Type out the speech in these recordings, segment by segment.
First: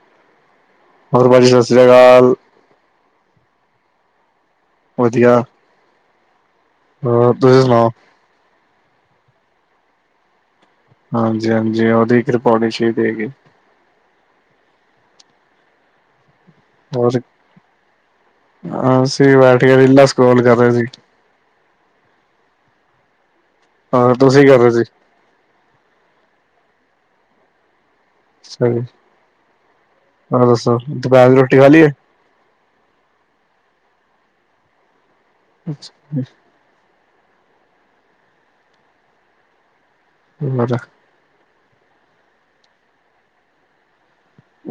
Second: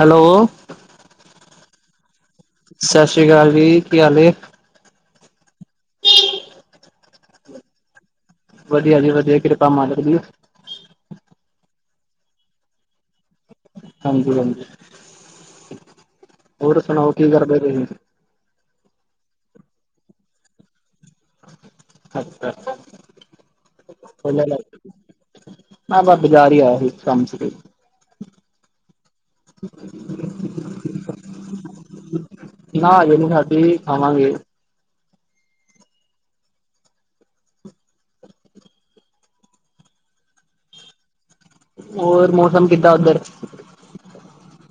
Hello ਅਗਰ ਭਾਅ ਜੀ ਸਤਿ ਸ਼੍ਰੀ ਅਕਾਲ। ਸਤਿ ਸ੍ਰੀ ਅਕਾਲ ਜੀ ਕੀ ਹਾਲ ਏ। ਵਧੀਆ ਹੋਰ ਤੁਸੀ ਸੁਣਾਓ? ਵਧੀਆ ਜੀ ਵਧੀਆ ਕਿਰਪਾ ਮਾਲਕ ਦੀ ਹਾਂਜੀ- ਹਾਂਜੀ ਉਹਦੀ ਕਿਰਪਾ ਹੋਣੀ ਚਾਹੀਦੀ ਹੈਗੀ। ਹਾਂਜੀ- ਹਾਂਜੀ ਹੋਰ ਸੁਣਾਓ ਕੀ ਕਰਦੇ ਪਏ ਸੀ। ਅਹ ਅਸੀਂ ਬੈਠ ਕੇ ਰੀਲਾ ਸਕੋਲ ਕਰ ਰਹੇ ਸੀ। ਅੱਛਾ ਹੋਰ [inaudible] ਤੁਸੀਂ ਕੀ ਕਰ ਰਹੇ ਸੀ ਮੈਂ ਬਸ ਬਾਜ਼ਾਰ ਹੀ ਆਇਆ ਸੀ ਕੰਮ ਸੀ ਕੋਈ ਸਹੀ ਹੋਰ ਦੱਸੋ ਦੁਪਹਿਰ ਦੀ ਰੋਟੀ ਖਾ ਲਈ ਹੈ ਨਾ ਹੈਗੀ ਜੀ ਸਾਡੀ ਆਵਾਂਗੇ। ਅੱਛਾ [inaudible] ਵਜਾ ਹੋਰ ਮੌਸਮ ਕਿੱਦਾਂ ਉੱਧਰ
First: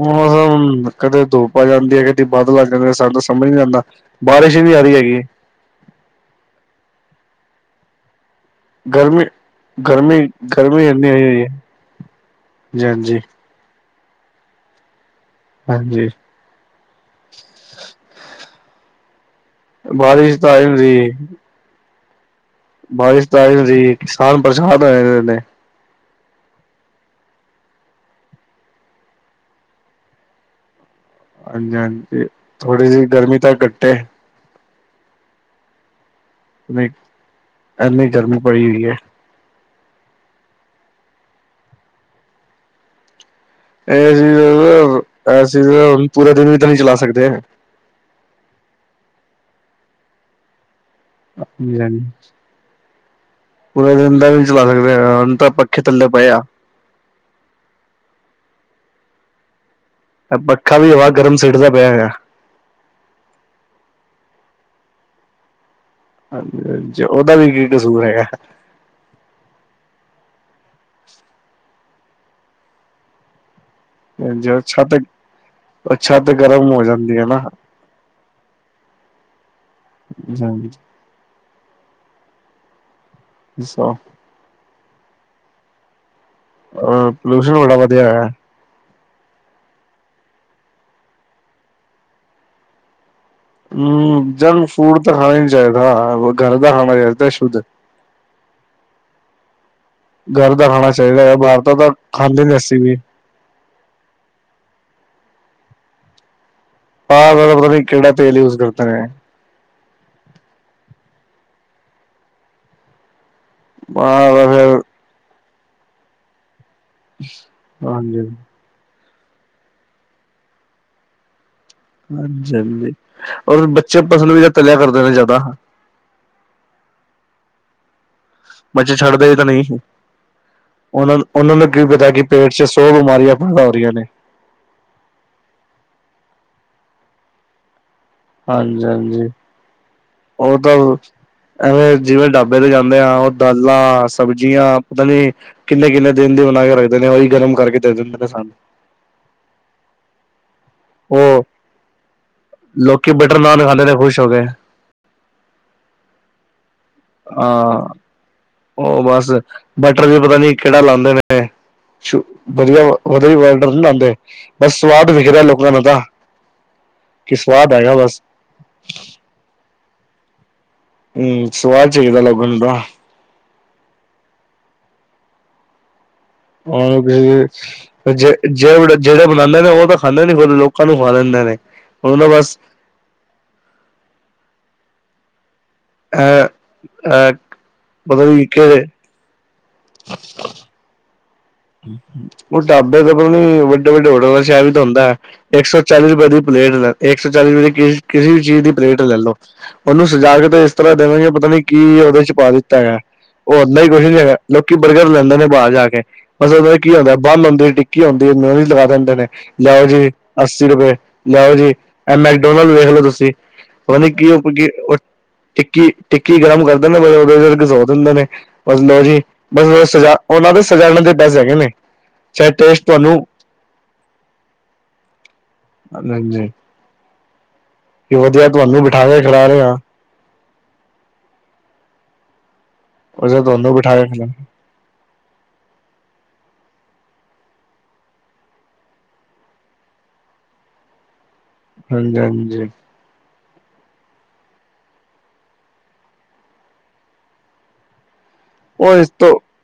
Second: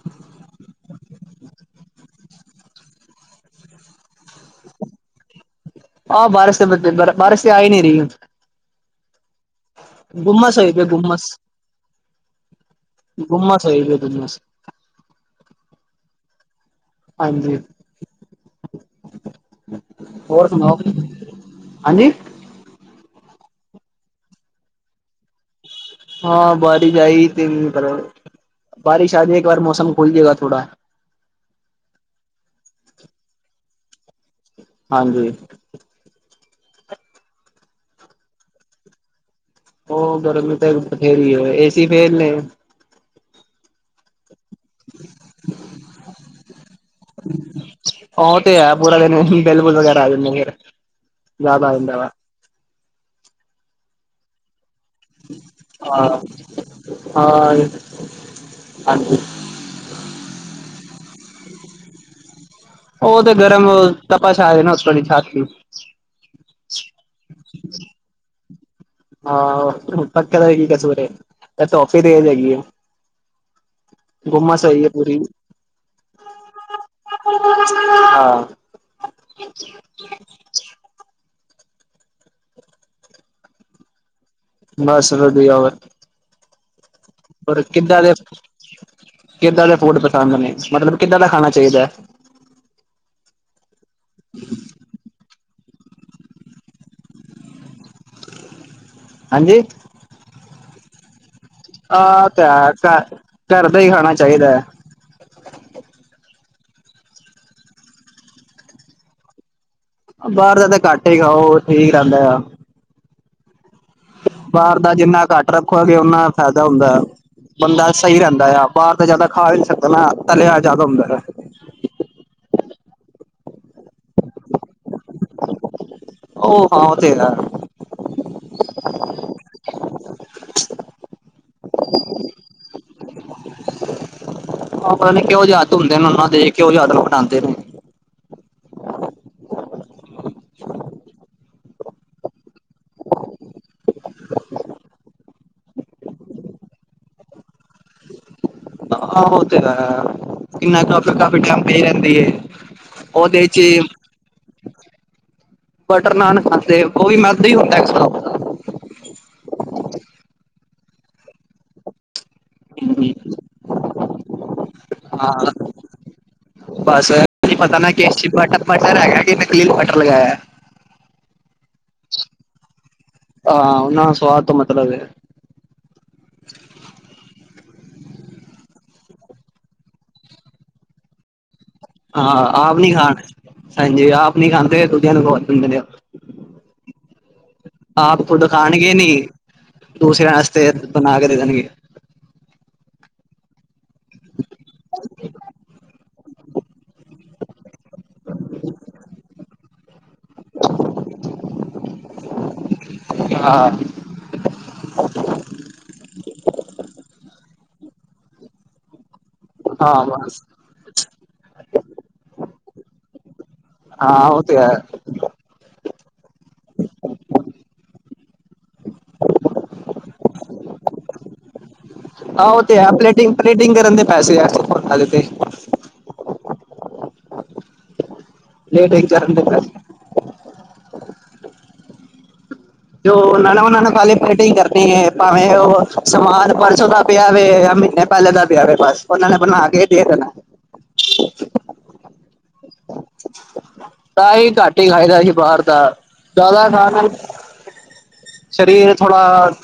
ਮੌਸਮ ਕਦੇ ਧੁੱਪ ਆ ਜਾਂਦੀ ਹੈ ਕਦੇ ਬਾਦਲ ਆ ਜਾਂਦੇ ਸਾਨੂੰ ਤਾਂ ਸਮਝ ਨੀ ਆਂਦਾ ਬਾਰਿਸ਼ ਵੀ ਆ ਰਹੀ ਹੈਗੀ। ਆਹ ਬਾਰਸ ਫਿਰ ਦਿਨ ਬਰ ਬਾਰਸ ਤੇ ਆਈ ਨਹੀਂ ਰਹੀ। ਗਰਮੀ ਗਰਮੀ- ਗੁੰਮਸ ਹੋਈ ਪਈ ਗਰਮੀ ਇੰਨੀ ਹੋ ਗੁੰਮਸ, ਹੋਈ ਹੈ ਜੀ ਹਾਂਜੀ। ਗੁੰਮਸ [inaudible] ਹਾਂਜੀ ਹਾਂਜੀ। ਬਾਰਿਸ਼ ਹੋਰ ਤਾਂ ਆ ਨਹੀਂ ਸੁਣਾਓ ਰਹੀ ਹਾਂਜੀ। ਬਾਰਿਸ਼ ਤਾਂ ਆਈ ਨਹੀਂ ਜੀ ਕਿਸਾਨ ਪ੍ਰੇਸ਼ਾਨ ਹੋਏ ਨੇ। ਹਾਂ ਬਾਰਿਸ਼ ਆਈ ਤੀਨ ਦਿਨ ਪਹਿਲਾ। ਬਾਰਿਸ਼ ਆਜੇ ਇੱਕ ਵਾਰ ਮੌਸਮ ਖੁਲ ਜੇ ਗਾ ਥੋੜਾ। ਹਾਂਜੀ ਹਾਂਜੀ ਥੋੜੀ ਜਿਹੀ ਗਰਮੀ ਤਾਂ ਘੱਟੇ। ਹਾਂਜੀ। ਇੰਨੀ ਗਰਮੀ ਪਈ ਹੋਈ ਹੈ। ਉਹ ਗਰਮੀ ਤਾਂ ਬਥੇਰੀ ਹੈ ਏਸੀ ਫੇਲ ਨੇ। ਇਹ ਚੀਜ਼ ਐ ਏ ਸੀ ਪੂਰਾ ਦਿਨ ਵੀ ਤਾਂ ਨਹੀਂ ਚਲਾ ਸਕਦੇ‌। ਉਹ ਤੇ ਹੈ ਪੂਰਾ ਦਿਨ ਉਹੀ ਬਿੱਲ ਬੁੱਲ ਵਗੈਰਾ ਆ ਜਾਦੇ ਨੇ ਯਾਰ। ਹਾਂਜੀ ਹਾਂਜੀ ਪੂਰਾ ਦਿਨ ਤਾਂ ਨਹੀਂ ਚਲਾ ਸਕਦੇ। ਹੁਣ ਤਾਂ ਪੱਖੇ ਥੱਲੇ ਹਾਂ ਪਏ ਆ। ਹਾਂ ਹਾਂਜੀ। ਪੱਖਾ ਵੀ ਹਵਾ ਗਰਮ ਸੁੱਟਦਾ ਪਿਆ ਹੈਗਾ। ਉਹ ਤੇ ਗਰਮ ਤਪਸ਼ ਹੈਗੀ ਨਾ ਉੱਤੋਂ ਦੀ ਛੱਤ ਦੀ। ਹਾਂਜੀ ਹਾਂਜੀ ਉਹਦਾ ਵੀ ਕੀ ਕਸੂਰ ਹੈਗਾ ਹਾਂ ਓ [unintelligible] ਸਵੇਰੇ ਤੇ ਧੁੱਪ ਵੀ ਤੇਜ਼ ਹੈਗੀ ਏ। ਗੁੰਮਸ ਹੋਈ ਏ ਪੂਰੀ। ਅੱਛਾ ਤੇ ਗਰਮ ਹੋ ਜਾਂਦੀ ਏ ਨਾ। ਹਾਂ ਹਾਂਜੀ। ਅੱਛਾ। ਬੱਸ ਵਧੀਆ। ਅ ਪੋਲਊਸ਼ਨ ਹੋਰ ਬੜਾ ਕਿੱਦਾਂ ਵਧੀਆ ਦੇ ਹੋਇਆ। ਕਿੱਦਾਂ ਦੇ ਫੂਡ ਪਸੰਦ ਨੇ ਮਤਲਬ ਕਿੱਦਾਂ ਦਾ ਖਾਣਾ ਚਾਹੀਦਾ। ਹੂੰ ਜੰਕ ਫੂਡ ਤਾਂ ਖਾਏ। [unintelligible] ਹਾਂ ਸ਼ੁੱਧ। ਹਾਂਜੀ। ਘਰ ਦਾ ਖਾਣਾ ਚਾਹੀਦਾ ਆ। ਓ ਤਾਂ ਹੈ ਘਰ ਦਾ ਹੀ ਖਾਣਾ ਚਾਹੀਦਾ ਆ। ਬਾਹਰ ਤਾਂ ਪਤਾ ਨੀ ਕਿਹੜਾ ਤੇਲ ਯੂਜ਼ ਕਰਦੇ ਨੇ। ਬਾਹਰ ਦਾ ਤਾ ਘੱਟ ਹੀ ਖਾਓ ਠੀਕ ਰਹਿੰਦਾ ਆ। ਹਾਂ ਬਾਹਰ ਫਿਰ ਦਾ ਜਿੰਨਾ ਘੱਟ ਰੱਖੋਗੇ ਉਨਾਂ ਫਾਇਦਾ। ਹੁੰਦਾ ਬੰਦਾ ਹਾਂਜੀ ਸਹੀ ਰਹਿੰਦਾ ਆ ਬਾਹਰ। ਜ਼ਿਆਦਾ ਖਾ ਵੀ ਨਹੀਂ ਸਕਦਾ ਨਾ ਤਲਿਆ ਜ਼ਿਆਦਾ ਹੁੰਦਾ। ਹਾਂਜੀ ਹਾਂਜੀ। ਬੱਚੇ ਪਸੰਦ ਵੀ ਤਲਿਆ ਕਰਦੇ ਨੇ ਜ਼ਿਆਦਾ। ਉਹ ਹਾਂ ਉਹ ਤੇ ਹੈ ਬੱਚੇ ਛੱਡਦੇ ਵੀ ਤਾਂ ਨੀ। ਉਹ ਉਹਨਾਂ ਨੂੰ ਕੀ ਪਤਾ ਕਿ ਪੇਟ ਚ ਸੌ ਬਿਮਾਰੀਆਂ ਪੈਦਾ ਹੋ ਰਹੀਆਂ ਨੇ। ਉਹ ਪਤਾ ਨਹੀਂ ਕਿਹੋ ਜਿਹੇ ਹੱਥ ਹੁੰਦੇ ਨੇ ਉਹਨਾਂ ਦੇ ਕਿਹੋ ਜਿਹੇ ਹੱਥ ਨਾਲ ਬਣਾਉਂਦੇ ਨੇ। ਹਾਂਜੀ ਹਾਂਜੀ ਉਹ ਤਾਂ। ਐਵੇਂ ਜਿਵੇਂ ਢਾਬੇ ਤੇ ਜਾਂਦੇ ਆ ਉਹ ਦਾਲਾਂ ਸਬਜ਼ੀਆਂ ਪਤਾ ਨੀ ਕਿੰਨੇ ਕਿੰਨੇ ਦਿਨ ਦੀ। ਬਣਾ ਕੇ ਰੱਖਦੇ ਨੇ ਉਹੀ ਗਰਮ ਕਰਕੇ ਦੇ ਦਿੰਦੇ ਨੇ ਸਾਨੂੰ। ਆਹੋ ਇਹ ਤਾਂ ਹੈ। ਕਿੰਨਾ ਕ ਕਾਫੀ ਉਹ ਟਾਈਮ ਪਈ ਰਹਿੰਦੀ ਏ ਲੋਕੀ ਬਟਰ ਉਹਦੇ ਚ। ਨਾਨ ਖਾਂਦੇ ਨੇ ਖੁਸ਼ ਹੋ ਕੇ ਬਟਰ ਨਾਨ ਖਾਂਦੇ ਹੋ ਉਹ ਵੀ ਮੈਦਾ ਹੀ ਹੁੰਦਾ ਇੱਕ ਹਾਂ ਹਿਸਾਬ ਨਾਲ । ਉਹ ਬਸ ਬਟਰ ਵੀ ਪਤਾ ਨੀ ਕਿਹੜਾ ਲਾਉਂਦੇ ਨੇ। ਵਧੀਆ ਵਧੀਆ ਬਟਰ ਨੀ ਲਾਉਂਦੇ ਬਸ ਸਵਾਦ ਵਿਖਦਾ ਹਾਂ ਲੋਕਾਂ ਨੂੰ ਤਾ। ਬਸ ਨਹੀਂ ਪਤਾ ਨਾ ਕਿ ਬ ਬਟਰ ਹੈਗਾ ਕਿ ਨਕਲੀ ਬਟਰ ਲਗਾਇਆ। ਹੂੰ ਸਵਾਦ ਚਾਹੀਦਾ ਲੋਕਾਂ ਨੂੰ ਤਾ। ਹਾਂ ਉਹਨਾਂ ਨੂੰ ਸਵਾਦ ਤੋਂ ਮਤਲਬ ਏ। ਉਹ ਤੇ ਜੇ-ਜੇ, ਜਿਹੜੇ ਬਣਾਉਂਦੇ ਨੇ ਉਹ ਤਾਂ ਖਾਂਦੇ ਨੀ, ਲੋਕਾਂ ਨੂੰ ਖਵਾ ਦੇਂਦੇ ਨੇ। ਉਹਨਾਂ ਹਾਂ। ਬਸ ਆਪ ਨੀ ਖਾਣ ਹਾਂਜੀ ਆਪ ਨੀ ਖਾਂਦੇ, ਦੂਜਿਆਂ ਨੂੰ ਖਵਾ ਦਿੰਦੇ। ਦਿੰਦੇ ਨੇ। ਐ ਆਪ ਖੁਦ ਖਾਣਗੇ ਨੀ, ਦੂਸਰਿਆ ਵਾਸਤੇ ਬਣਾ ਕੇ ਦੇ ਦੇਣਗੇ ਉਹ ਢਾਬੇ ਦਾ ਪਤਾ ਨੀ ਵੱਡੇ-ਵੱਡੇ ਹੋਟਲਾਂ'ਚ ਸ਼ਹਿਰ ਵੀ ਤਾਂ ਹੁੰਦਾ ਹੈ ਇੱਕ-ਸੌ, ਚਾਲੀ ਦੀ ਪਲੇਟ ਲੈ ਇੱਕ-ਸੌ ਚਾਲੀ ਰੁਪਏ ਦੀ, ਕਿਸੇ ਵੀ ਚੀਜ਼ ਦੀ ਪਲੇਟ ਲੈਲੋ ਉਹਨੂੰ ਸਜਾਕੇ ਤੇ ਇਸ ਤਰ੍ਹਾਂ ਦੇਵੇਂਗੇ ਪਤਾ ਨੀ ਕੀ, ਉਹਦੇ'ਚ ਪਾ ਦਿੱਤਾ ਹੈਗਾ। ਉਹ ਹਾਂ ਅੰਦਰ ਕੁਛ ਨੀ ਹੈਗਾ, ਲੋਕੀ ਬਰਗਰ ਲੈਂਦੇ ਨੇ ਬਾਹਰ ਜਾਕੇ। ਬਸ ਉ ਕੀ ਆ ਹੁੰਦਾ ਬੰਨ ਲਾਉਂਦੇ, ਟਿੱਕੀ ਹੁੰਦੀ ਬਸ ਲਗਾ ਦਿੰਦੇ ਨੇ। ਲਿਆਉ ਹਾਂ ਜੀ ਬਸ ਅੱਸੀ ਰੁਪਏ ਲਿਆਉ ਜੀ, ਐ, ਮੈਕਡੋਨਲਡ ਵੱਲ ਵੇਖਲੋ ਤੁਸੀਂ। ਪਤਾ ਨੀ, ਹਾਂ ਕੀ ਉਹ ਤੇ ਹੈ ਔਪਕੀ ਓ, ਟਿੱਕੀ ਟਿੱਕੀ ਗਰਮ ਕਰਦੇ ਨੇ, ਬਈ ਓਦੇ'ਚ ਘਸੋ ਦਿੰਦੇ ਨੇ ਬਸ ਲੋ ਜੀ ਬਸ ਸਜਾ ਓਨਾਂ ਦੇ ਸਜਾਲਣ ਦੇ ਪੈਸੇ, ਹੈਗੇ ਨੇ? ਹਾਂ, ਚਾਹੇ ਓ, ਤੇ, ਟੇਸਟ ਹੈ, ਤੁਹਾਨੂੰ ਪਲੇਟਿੰਗ-ਪਲੇਟਿੰਗ ਕਰਨ ਦੇ ਪੈਸੇ ਐ, ਸੁਪਰ ਐਦੇ ਤੇ। ਹਰ ਲੇਂਜੇ। ਕਿ ਵਧੀਐ, ਤੁਵਾਂਨੂੰ ਪਲੇਟਿੰਗ ਬਿਠਾਕੇ ਕਰਨ ਦੇ ਖਿਲਾਰੇ ਪੈਸੇ ਆ। ਜੋ ਵਧੀਆ ਓਨਾ ਨਾ, ਤੁਹਾਨੂੰ ਓਨਾਂ ਨੂੰ ਬਿਠਾ ਕੇ ਪੈਲੇ ਖਿਲਾ ਪਲੇਟਿੰਗ ਕਰਨੀ ਏ, ਭਾਵੇਂ ਓਹ ਸਮਾਨ ਪਰਸੋਂ ਦਾ ਪਿਆ ਵੇ, ਯਾ ਮਹੀਨੇ ਪੈਲੇ ਦਾ ਪਿਆਵੇ ਬਸ। ਓਹਨਾਂ ਨੇ ਬਣਾ ਕੇ, ਦੇ ਦੇਣੈ। [inaudible] ਹਾਂਜੀ-ਹਾਂਜੀ। ਤਾਂ ਈ ਘੱਟ ਈ ਖਾਇਦੈ ਅਸੀ ਬਾਹਰ ਦਾ, ਜਾਦਾ ਖਾਣ ਨਾਲ ਸ਼ਰੀਰ ਥੋੜਾ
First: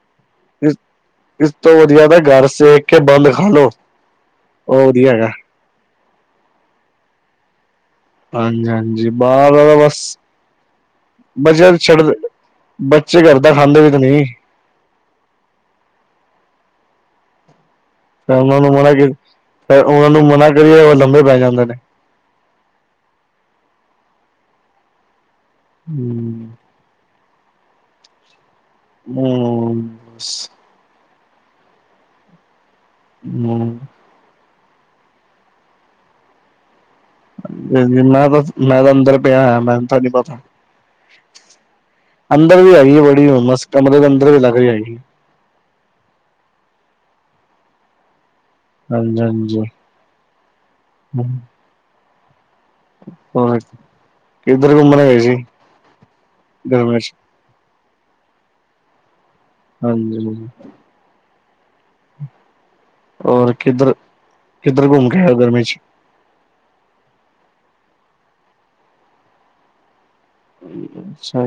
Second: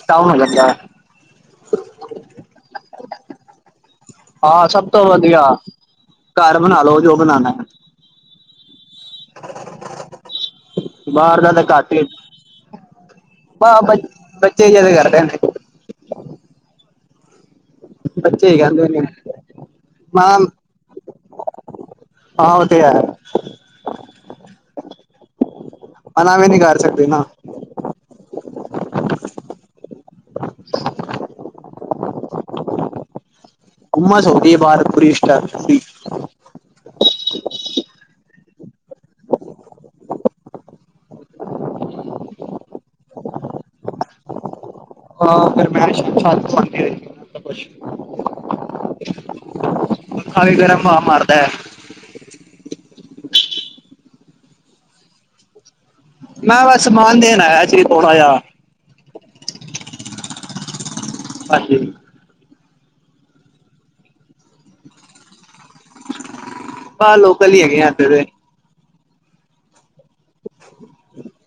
ਤਾ ਇਸ-ਇਸ ਤੋਂ ਵਧੀਆ ਦਾ, ਘਰ ਸੇਕ ਕੇ ਬੱਲ ਖਾਲੋ। ਹਾਂ, ਸਭ ਤੋਂ ਵਧੀਆ ਘਰ ਬਣਾ ਲੋ ਜੋ ਬਣਾਣੈ। ਹਾਂਜੀ- ਹਾਂਜੀ, ਬਾਹਰ ਦਾ ਤਾ ਬਸ ਬਾਹਰ ਦਾ ਤਾਂ ਬੱਚੇਆ ਤੇ ਘੱਟ ਹੀ ਛੱਡਦੇ, ਬੱਚੇ ਘਰ ਦਾ ਖਾਂਦੇ ਵੀ, ਤਾਂ, ਨੀ। ਕੈੰਦੇ। ਯਾਂ ਬੱਚੇ ਹੀ ਉਨਾਂ ਨੂੰ ਕਹਿੰਦੇ ਮਨਾ ਨੇ ਕੀ, ਫੇਰ ਓਹਨਾਂ ਨੂੰ ਮਾਂ ਮਨਾ ਕਰੀਏ, ਓ ਲੰਬੇ ਪੈ ਜਾਂਦੇ ਨੇ। ਹਾਂ, ਓ, ਤੇ, ਹੈ। ਅਨਾ ਵੀ ਹਮ ਨੀ, ਕਰ ਸਕਦੇ ਨਾ। ਹੂੰ। ਹੂੰ। ਇਹ ਬਾਰ ਕੁਰੀਸ਼ਟ ਐ। ਨਈਂ- ਨਈਂ, ਮੈਂ ਦਾਸ ਮੈਂ ਤਾਂ ਅੰਦਰ ਪਿਆ ਹੋਯਾ, ਮੈਨ ਤਾਂ ਨੀ ਪਤਾ। ਅੰਦਰ ਵੀ ਆਈਏ ਬੜੀ ਹੁਮਸ। ਕਮਰੇ ਦੇ ਅੰਦਰ ਵੀ, ਲਗ ਰਹੀ ਹੈਗੀ। ਅੱਛਾ ਛਾਤ ਸੁਣਕੇ ਤਪਸ਼, ਹਾਂਜੀ ਪੱਖਾ ਵੀ ਇੱਕ ਤਰ੍ਹਾਂ ਹਾਂਜੀ ਹਾ-ਹਾਰਦੈ। [inaudible] ਹੋਰ, ਕਿੱਧਰ ਘੁੰਮਣ ਗਏ ਸੀ? ਮੈਂ ਬਸ ਗਰਮੀਆਂ ਚ ਸਮਾਨ ਦੇਣ ਆਯਾ ਜੇ ਥੋੜਾ ਜਾ। ਹਾਂਜੀ ਹਾਂਜੀ। ਔਰ ਕਿੱਧਰ-ਕਿੱਧਰ ਘੁੰਮ ਕੇ ਆਏ ਓ, ਗਰਮੀ'ਚ? ਆ ਲੋਕਲ ਹੀ ਹੈਗੇ ਆ, ਹਜੇ ਤੇ। ਹੂੰ, ਅੱਛਾ।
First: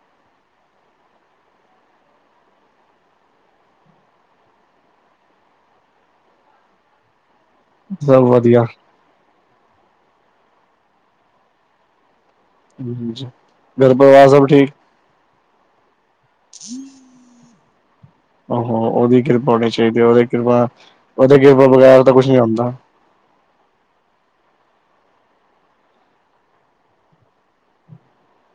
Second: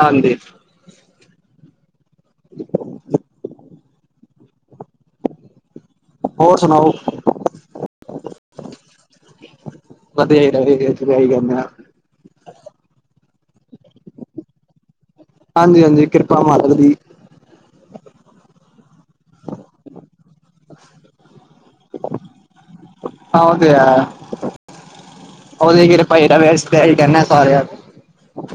ਹਾਂਜੀ [inaudible] ਹੋਰ, ਸੁਣਾਓ? ਸਭ ਵਧੀਆ ਵਧੀਆ [unintelligible] ਕਮ ਆ। ਹੁੰਦੀ, ਘਰ ਪਰਿਵਾਰ ਸਭ ਠੀਕ। ਹਾਂਜੀ ਹਾਂਜੀ, ਕਿਰਪਾ ਮਾਲਕ ਦੀ। ਆਹੋ ਓਹਦੀ ਕਿਰਪਾ ਹੋਣੀ ਚਾਹੀਦੀ ਐ, ਓਹਦੀ ਕਿਰਪਾ ਓਦੇ ਯੋਬੋ ਬਗੈਰ ਤਾਂ ਕੁਛ ਨੀ ਹੋਂਦਾ। ਔਦੀ ਕਿਰਪਾ ਈ ਹੈਗ ਬਈ ਅਸੀ ਤਾ ਐਹੀ ਕੈੰਦੇ ਸਾਰੇਆਂ ਨੂੰ।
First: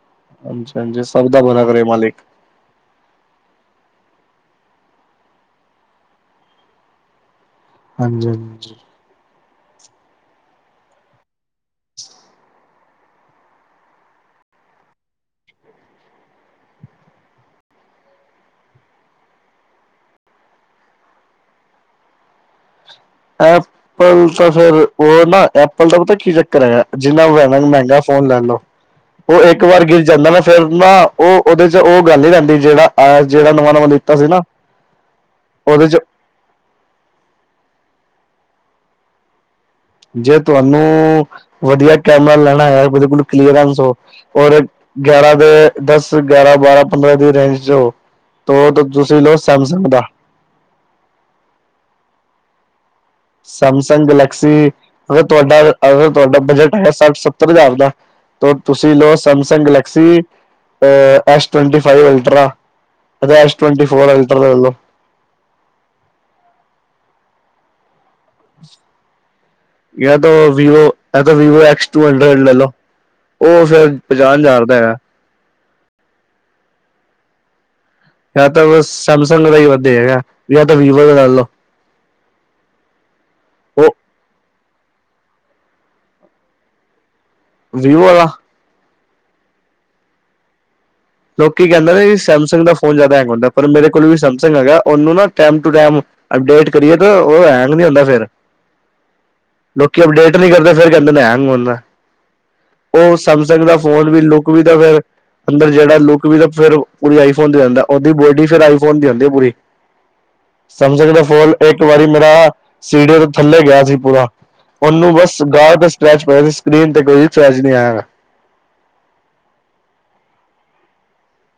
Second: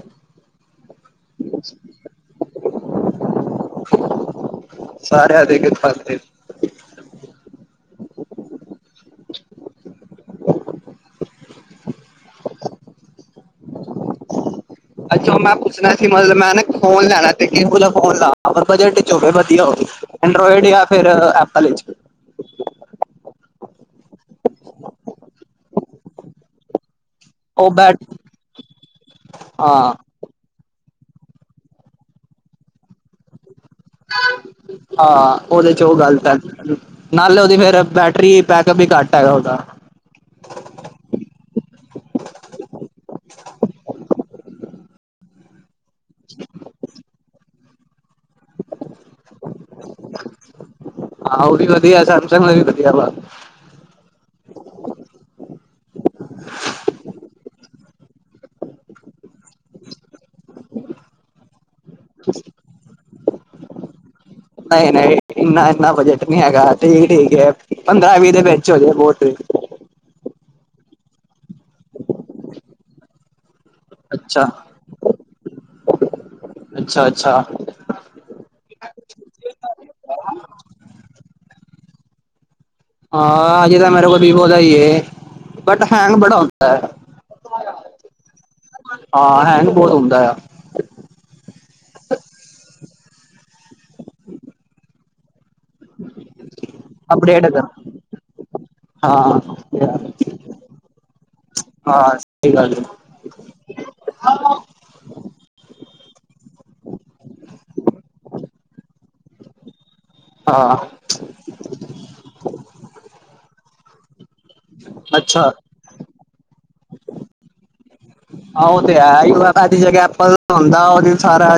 ਹਂਜੀ ਹਾਂਜੀ ਸਬਦਾ ਭਲਾ ਕਰੇ ਮਾਲਿਕ। ਸਾਰੇਆਂ ਤੇਈ ਕਿਰਪਾ ਕਰੇ। ਹਾਂਜੀ ਹਾਂਜੀ। [inaudible] ਅਈਔ ਮੈਂ ਪੁੱਛਣਾ ਸੀ ਮਤਲਬ ਮੈਂ ਨਾ ਇਕ ਫੋਨ ਲੈਣੈ ਤੇ ਕਿਹੋ ਜਾ ਫੋਨ ਲਾ ਬਜਟ ਚ ਹੋਵੇਂ ਵਧੀਆ ਹੋਵੇਂ। ਅੰਡਰੋਇਡ ਯਾ ਫਿਰ ਐਪਲ ਇਚ। ਐਪਲ ਤਾਂ ਫੇਰ ਓਹ ਨਾ ਐਪਲ ਦਾ ਪਤਾ ਕੀ ਚੱਕਰ ਹੈਗੈ। ਜਿੰਨਾ ਉ ਲੈਣਾ ਉਹ ਬੈਟ ਮੈੰਗਾ ਫੋਨ ਲੈ ਲੋ, ਓਹ ਇੱਕ ਵਾਰ ਹਾਂ ਗਿਰ ਜਾਂਦਾ ਨਾ ਫੇਰ ਨਾ ਉਹ ਉਹਦੇ ਚ ਉਹ ਗੱਲ ਨ ਰਹਿੰਦੀ ਜਿਹੜਾ ਅਹ ਜਿਹੜਾ ਨਵਾਂ ਨਵਾਂ ਲਿੱਤਾ ਸੀ ਨਾ ਹਾਂ ਉਹਦੇ ਚ ਉਹ ਗੱਲਤ ਹੈ ਨਾਲੇ ਉਹਦੀ ਫੇਿਰ ਬੈਠ ਰੀ ਪੈਕ ਵੀ ਘੱਟ ਹੈਗਾ ਹੋਗਾ ਜੇ ਤੁਹਾਨੂੰ ਵਧੀਆ ਕੈਮਰਾ ਲੈਣਾ ਹੈ ਉਹਦੇ ਕੋਲ ਕਲੀਅਰੈਂਸ ਹੋ ਔਰ ਗਿਆਰਾਂ ਦੇ ਦਸ ਗਿਆਰਾਂ ਬਾਰਾਂ ਪੰਦਰਾਂ ਦੀ ਰੇਂਜ ਚ ਹੋ ਤੋ ਦੂਸਰੀ ਲਓ ਸੈਮਸੰਗ ਦਾ ਵੀਿਆ ਸੈਮਸੰਗ ਗੈਲੈਕਸੀ ਅਗਰ ਤੁਹਾਡਾ ਅਗ ਤੁਹਾਡਾ ਬਜਟ ਹੈ ਸੱਠ ਸੱਤਰ ਹਜ਼ਾਰ ਦਾ ਤੁਸੀਂ ਲਓ ਸੈਮਸੰਗ ਗਲੈਕਸੀ ਅਹ S twenty five ultra S ਟਵਟੀ ਫੋਰ ਅਲਟ ਵੋ ਨਹੀਂ ਨਹੀਂ ਇੰਨਾ ਇੰਨਾ ਬਜਟ ਨੀ ਠੀਕ- ਠੀਕ ਹੈ, ਪੰਦਰਾਂ-ਵੀਹ ਦੇ ਵਿੱਚ ਹੋਜੇ ਬਹੁਤ ਹੈ। Vivo- Vivo, X two, hundred ਲੈਲੋ। ਉਹ ਫੇਿਰ ਪੰਜਾਂ ਅੱਛਾ ਦਾ ਹਾਜ਼ਰ ਹੈ ਅੱਛਾ ਅੱਛਾ ਸੈਮਸੰਗ ਦਾ ਹੀ ਵਧੀਆ ਹੈਗਾ ਜਾਂ ਤਾਂ ਵੀਵੋ ਦਾ ਲੈ ਲਓ ਹਾਂ ਅਜੇ ਤਾਂ ਉਹ ਮੇਰੇ ਕੋਲ ਵੀਵੋ ਦਾ ਹੀ ਹੈ ਬਟ ਹੈਂਗ ਬੜਾ ਹੁੰਦਾ ਹੈ ਵਿਵੋ ਵਾਲਾ ਹਾਂ ਹੈਗ ਬਹੁਤ ਹੁੰਦਾ ਆ ਲੋਕੀ ਕਹਿੰਦੇ ਨਾ ਸੈਮਸਗ ਦਾ ਫੋਨ ਜ਼ਿਆਦਾ ਹੈਗਾ ਹੁੰਦਾ ਪਰ ਮੇਰੇ ਕੋਲ ਵੀ ਸੈਮਸੰਗ ਹੈਗਾ ਉਹਨੂੰ ਨਾ ਟੈਮ ਟੂ ਟੈਮ ਅਪਡੇਟ ਕਰੀਏ ਤਾਂ ਉਹ ਅਪਡੇਟ ਕਰ ਹੈਂਗ ਨ ਹੁੰਦਾ ਫਿਰ ਹਾਂ ਲੋਕੀ ਅਪਡੇਟ ਨਹੀਂ ਕਰਦੇ ਫਿਰ ਕਹਿੰਦੇ ਨੇ ਹੈ ਹੈਂਗ ਹੁੰਦਾ ਹਾਂ ਸਹੀ ਗੱਲ ਹੈ। ਉਹ ਸੈਮਸੰਗ ਦਾ ਫੋਨ ਵੀ ਲੁਕ ਵੀ ਤਾਂ ਫਿਰ ਅੰਦਰ ਜਿਹੜਾ ਫਰ ਪੂਰੀ ਆਈਫੋਨ ਦੀ ਜਾਂਦਾ ਉਹਦੀ ਬੋਡੀ ਫਿਰ ਆਈਫੋਨ ਦੀ ਹੁੰਦੀ ਹੈ ਪੂਰੀ ਹਾਂ ਸਮਝਦਾ ਫੋਲ ਇੱਕ ਵਾਰੀ ਮੇਰਾ ਸੀੜੇ ਤੋਂ ਥੱਲੇ ਗਿਆ ਸੀ ਪੂਰਾ ਉਹਨੂੰ ਬਸ ਅੱਛਾ ਗਾਹ ਤੇ ਸਕ੍ਰੈਚ ਪੈਸੀ ਸਕਰੀਨ ਤੇ ਕੋਈ ਸਕੈਚ ਨਹੀਂ ਆਇਆਗਾ ਹਾਂ ਤੇ ਸਾਜੀ ਜ ਅੱਪਲ ਹੁੰਦਾ ਉਹਦੇਨ ਸਾਰਾ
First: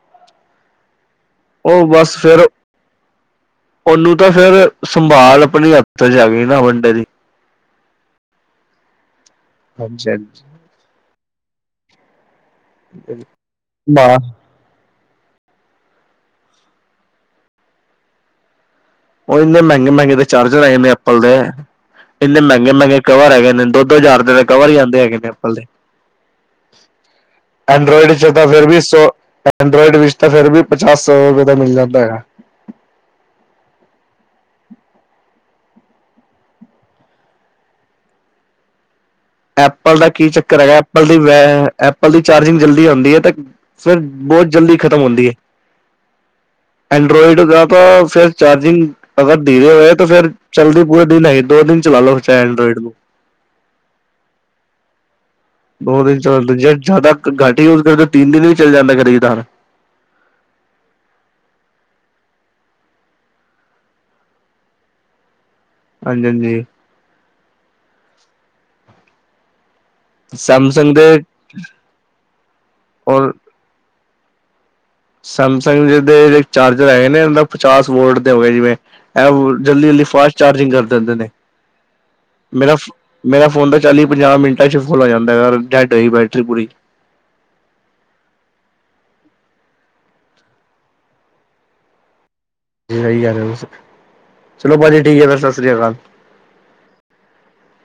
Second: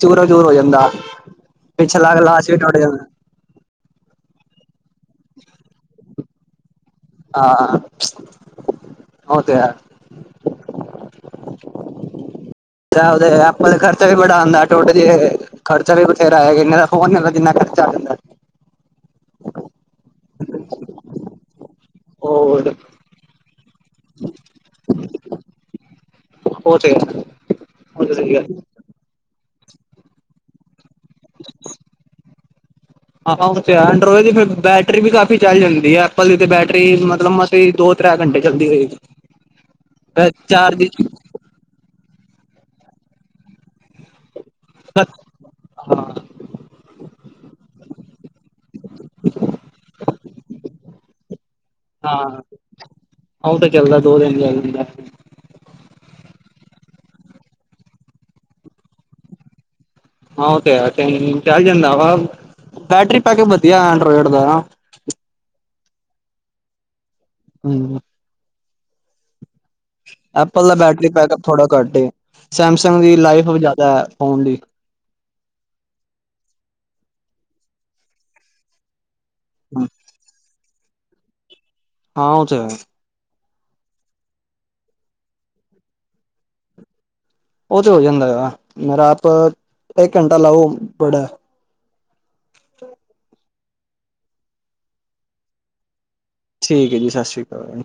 ਚੂਰੋ ਚੂਰ ਹੋ ਜਾਂਦਾ ਉਹ ਪਿਛਲਾ ਬਸ ਫੇਰ ਗਲਾਸ ਵੀ ਟੁੱਟ ਜਾਂਦਾ ਉਹਨੂੰ ਤਾਂ ਫੇਰ ਸੰਭਾਲ ਆਪਣੀ ਹੱਥ ਚੇ ਹੁਣ ਹਾਂ ਉਹ ਤੇ ਹੈ ਹਾਂਜੀ ਹਾਂਜੀ ਉਹਦੇ ਆਪਾਂ ਦਾ ਖਰਚਾ ਵੀ ਬੜਾ ਹੁੰਦਾ ਟੋਡੇ ਖਰਚਾ ਵੀ ਬਥੇਰਾ ਹੈਗਾ ਦਾ ਫੋਨਦਾ ਕਿੰਨਾ ਖਰਚਾ ਆ ਜਾਂਦਾ ਉਹ ਇੰਨੇ ਮਹਿੰਗੇ ਮਹਿੰਗੇ ਦੇ ਚਾਰਜਰ ਆਏ ਨੇ ਐਪਲ ਦੇ ਇੰਨੇ ਮਹਿੰਗੇ ਉਹ ਮਹਿੰਗੇ ਕਵਰ ਹੈਗੇ ਨੇ ਦੋ ਦੋ ਹਜ਼ਾਰ ਰੁਪਏ ਦਾ ਕਵਰ ਹੀ ਆਉਂਦੇ ਹੈਗੇ ਅੱਪਲ ਉਹ ਤੇ ਹੈ ਉਹ ਐਂਡਰਾੋਇਡ ਤੇ ਚ ਸਹੀ ਤਾਂ ਗੱਲ ਫਿਰ ਵੀ ਸੋ ਐਂਡਰੋਇਡ ਵਿੱਚ ਤਾਂ ਫੇਿਰ ਵੀ ਪਚਾਸ ਸੌ ਰੁਪਏ ਦਾ ਮਿਲ ਜਾਂਦਾ ਹੈਗਾ ਆਹੋ ਤੇ ਐਡਰੋਏ ਦੀ ਫ ਬੈਟਰੀ ਵੀ ਕਾਫ਼ੀ ਚੱਲ ਜਾਂਦੀ ਹੈ ਐਪਲ ਦੀ ਤੇ ਬੈਟਰੀ ਮਤਲਬ ਮਸੀ ਦੋ ਤੈ ਘੰਟੇ ਚਲਦੀ ਰਹੇਗੀ ਐਪਲ ਦਾ ਕੀ ਚੱਕਰ ਹੈਗਾ ਐਪਲ ਦੀ [unintelligible] ਐਪਲ ਦੀ ਚਾਰਜਿੰਗ ਜਲਦੀ ਹੁੰਦੀ ਏ ਤੇ ਫਿਰ ਬਹੁਤ, ਜਲਦੀ ਖਤਮ ਹਾਂ ਹੁੰਦੀ ਏ ਐਂਡਰਾੋਇਡ ਦਾ ਤਾਂ, ਫਿਰ ਚਾਰਜਿੰਗ ਅਗਰ ਧੀਰੇ ਹੋਏ ਤੇ ਫਿਰ ਚੱਲਦੀ ਪੂਰੇ ਦਿਨ ਹੈਗੀ ਦੋ ਦਿਨ ਚਲਾ ਲੋ ਹਾਂ ਚਾਹੇ ਅੰਦਰੋਇਡ ਤੇ। [unintelligible] ਦੋ ਦਿਨ ਚੱਲਦੇ ਜੇ ਜਾਦਾ ਘੱਟ ਯੂਜ ਕਰਦੇ ਤਿੰਨ ਦਿਨ ਵੀ ਚੱਲ ਜਾਂਦਾ ਕਦੀ ਕਦਾਰ। ਹਾਂ ਓਹ ਤੇ ਹੈ ਚਲ ਜਾਂਦਾ ਵਾ। ਬੈਟਰੀ ਬੈਕਅਪ ਵਧੀਆ ਐਂਡਰੋਇਡ ਦਾ ਹੈਨਾ। ਹਾਂਜੀ-ਹਾਂਜੀ। [unintelligible] ਐਪਲ ਦਾ ਸੈਮਸੰਗ ਬੈਟਰੀ ਦੇ ਬੈਕਅਪ ਥੋੜ੍ਹਾ ਘੱਟ ਏ ਸੈਮਸੰਗ ਦੀ ਔਰ ਲਾਈਫ ਜ਼ਿਆਦਾ ਹੈ। [unintelligible] ਸੈਮਸੰਗ ਦੇ ਜੇੜੇ ਚਾਰਜਰ ਹੈਗੇ ਨੇ ਇਹ ਦਾ ਪਚਾਸ ਵੋਲਟ ਦੇ ਹੋਗੇ ਜਿਵੇਂ। ਇਹ ਵੋਲਟ ਜਲਦੀ ਜਲਦੀ ਫਾਸਟ ਚਾਰਜਿੰਗ ਕਰ ਦਿੰਦੇ ਨੇ ਹਾਂ ਉਹ ਤੇ ਹੈ ਮੇਰਾ ਮੇਰਾ। ਫੋਨ ਤਾਂ ਚਾਲੀ ਪੰਜਾਹ ਮਿੰਟਾਂ 'ਚ ਫੁਲ ਹੋ ਜਾਂਦਾ ਹੈਗਾ ਡੈੱਡ ਹੋਈ ਬੈਟਰੀ ਪੂਰੀ। ਉਹ ਤੇ ਹੋ ਜਾਂਦਾ ਆ ਮੇਰਾ ਆਪ ਇੱਕ ਘੰਟਾ ਲਾਓ ਬੜਾ। ਨਹੀਂ ਯਾਰ ਚਲੋ ਪਾ ਜੀ ਠੀਕ ਹੈ ਫੇਰ ਸਤਿ ਸ੍ਰੀ ਅਕਾਲ। ਠੀਕ ਹੈ ਜੀ ਸਤਿ ਸ੍ਰੀ ਅਕਾਲ।